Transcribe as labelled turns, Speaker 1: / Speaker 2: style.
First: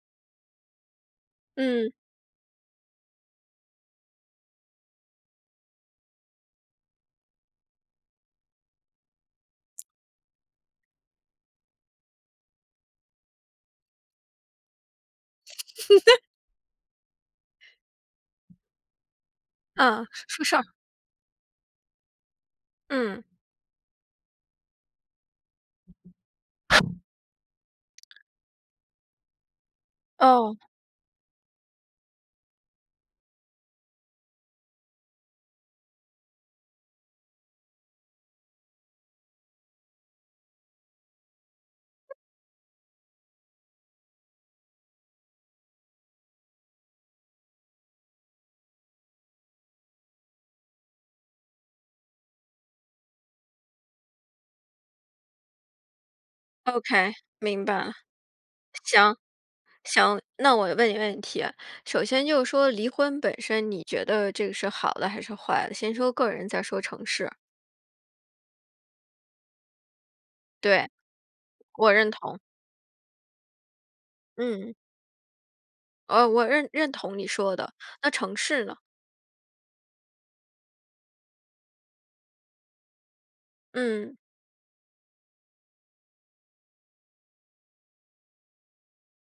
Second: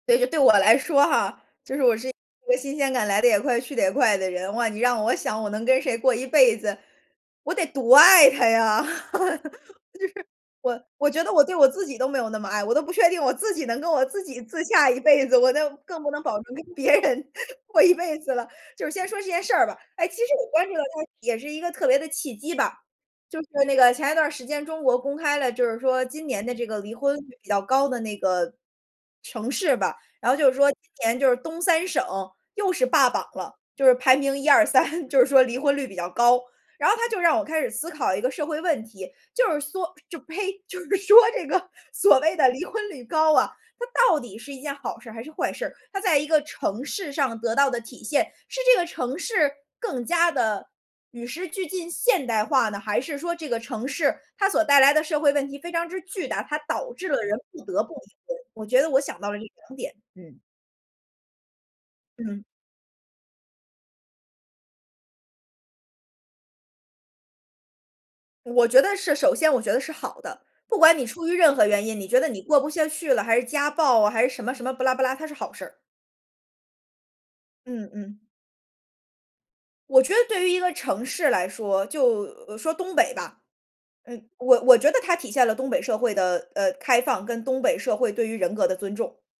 Speaker 1: 所以说对我来说哈，就是
Speaker 2: 嗯。
Speaker 1: 我是一个新鲜感来得也快，去得也快的人。哇，你让我想我能跟谁过一辈子，我得多爱他呀，就是。我我觉得我对我自己都没有那么爱，我都不确定我自己能跟我自己自洽一辈子，我那更不能 保证跟别人过一辈子了。就是先说这件事儿吧，
Speaker 2: 嗯，
Speaker 1: 哎，其实
Speaker 2: 说
Speaker 1: 我
Speaker 2: 说事
Speaker 1: 关
Speaker 2: 儿。
Speaker 1: 注到它也是一个特别的契机吧，
Speaker 2: 嗯。
Speaker 1: 就是那个前一段儿时间中国公开了，就是说今年的这个离婚率比较高的那个城市吧，然后就
Speaker 2: 哦。
Speaker 1: 是说，今年就是东三省，又是霸榜了，就是排名1、2、3，就是说离婚率比较高。然后它就让我开始思考一个社会问题，就是缩就呸，就是说这个所谓的离婚率高啊，它到底是一件好事还是坏事？它在一个城市上得到的体现，是这个城市更加地与时俱进现代化呢，还是说这个城市，它所带来的社会问题非常之巨大，它导致
Speaker 2: OK，
Speaker 1: 了人不
Speaker 2: 明
Speaker 1: 得
Speaker 2: 白。
Speaker 1: 不离婚，我觉得我
Speaker 2: 行，
Speaker 1: 想到了这两点。
Speaker 2: 行，
Speaker 1: 嗯。
Speaker 2: 那我问你个问题。首先就
Speaker 1: 嗯。
Speaker 2: 是说离婚本身，你觉得这个是好的还是坏的，先说个人再说城市。
Speaker 1: 我觉得是首先我觉得是好的，不
Speaker 2: 对，
Speaker 1: 管你出于任何原
Speaker 2: 我
Speaker 1: 因，你
Speaker 2: 认
Speaker 1: 觉得
Speaker 2: 同。
Speaker 1: 你过不下去了，还是家暴啊，还是什么什么
Speaker 2: 嗯。
Speaker 1: 不拉不拉它是好事儿。
Speaker 2: 哦，我认认同你说的。
Speaker 1: 嗯
Speaker 2: 那
Speaker 1: 嗯。
Speaker 2: 城市呢？
Speaker 1: 我觉得对于一个城市来说，就呃，说东北吧，
Speaker 2: 嗯。
Speaker 1: 呃，我我觉得它体现了东北社会的，呃，开放跟东北社会对于人格的尊重。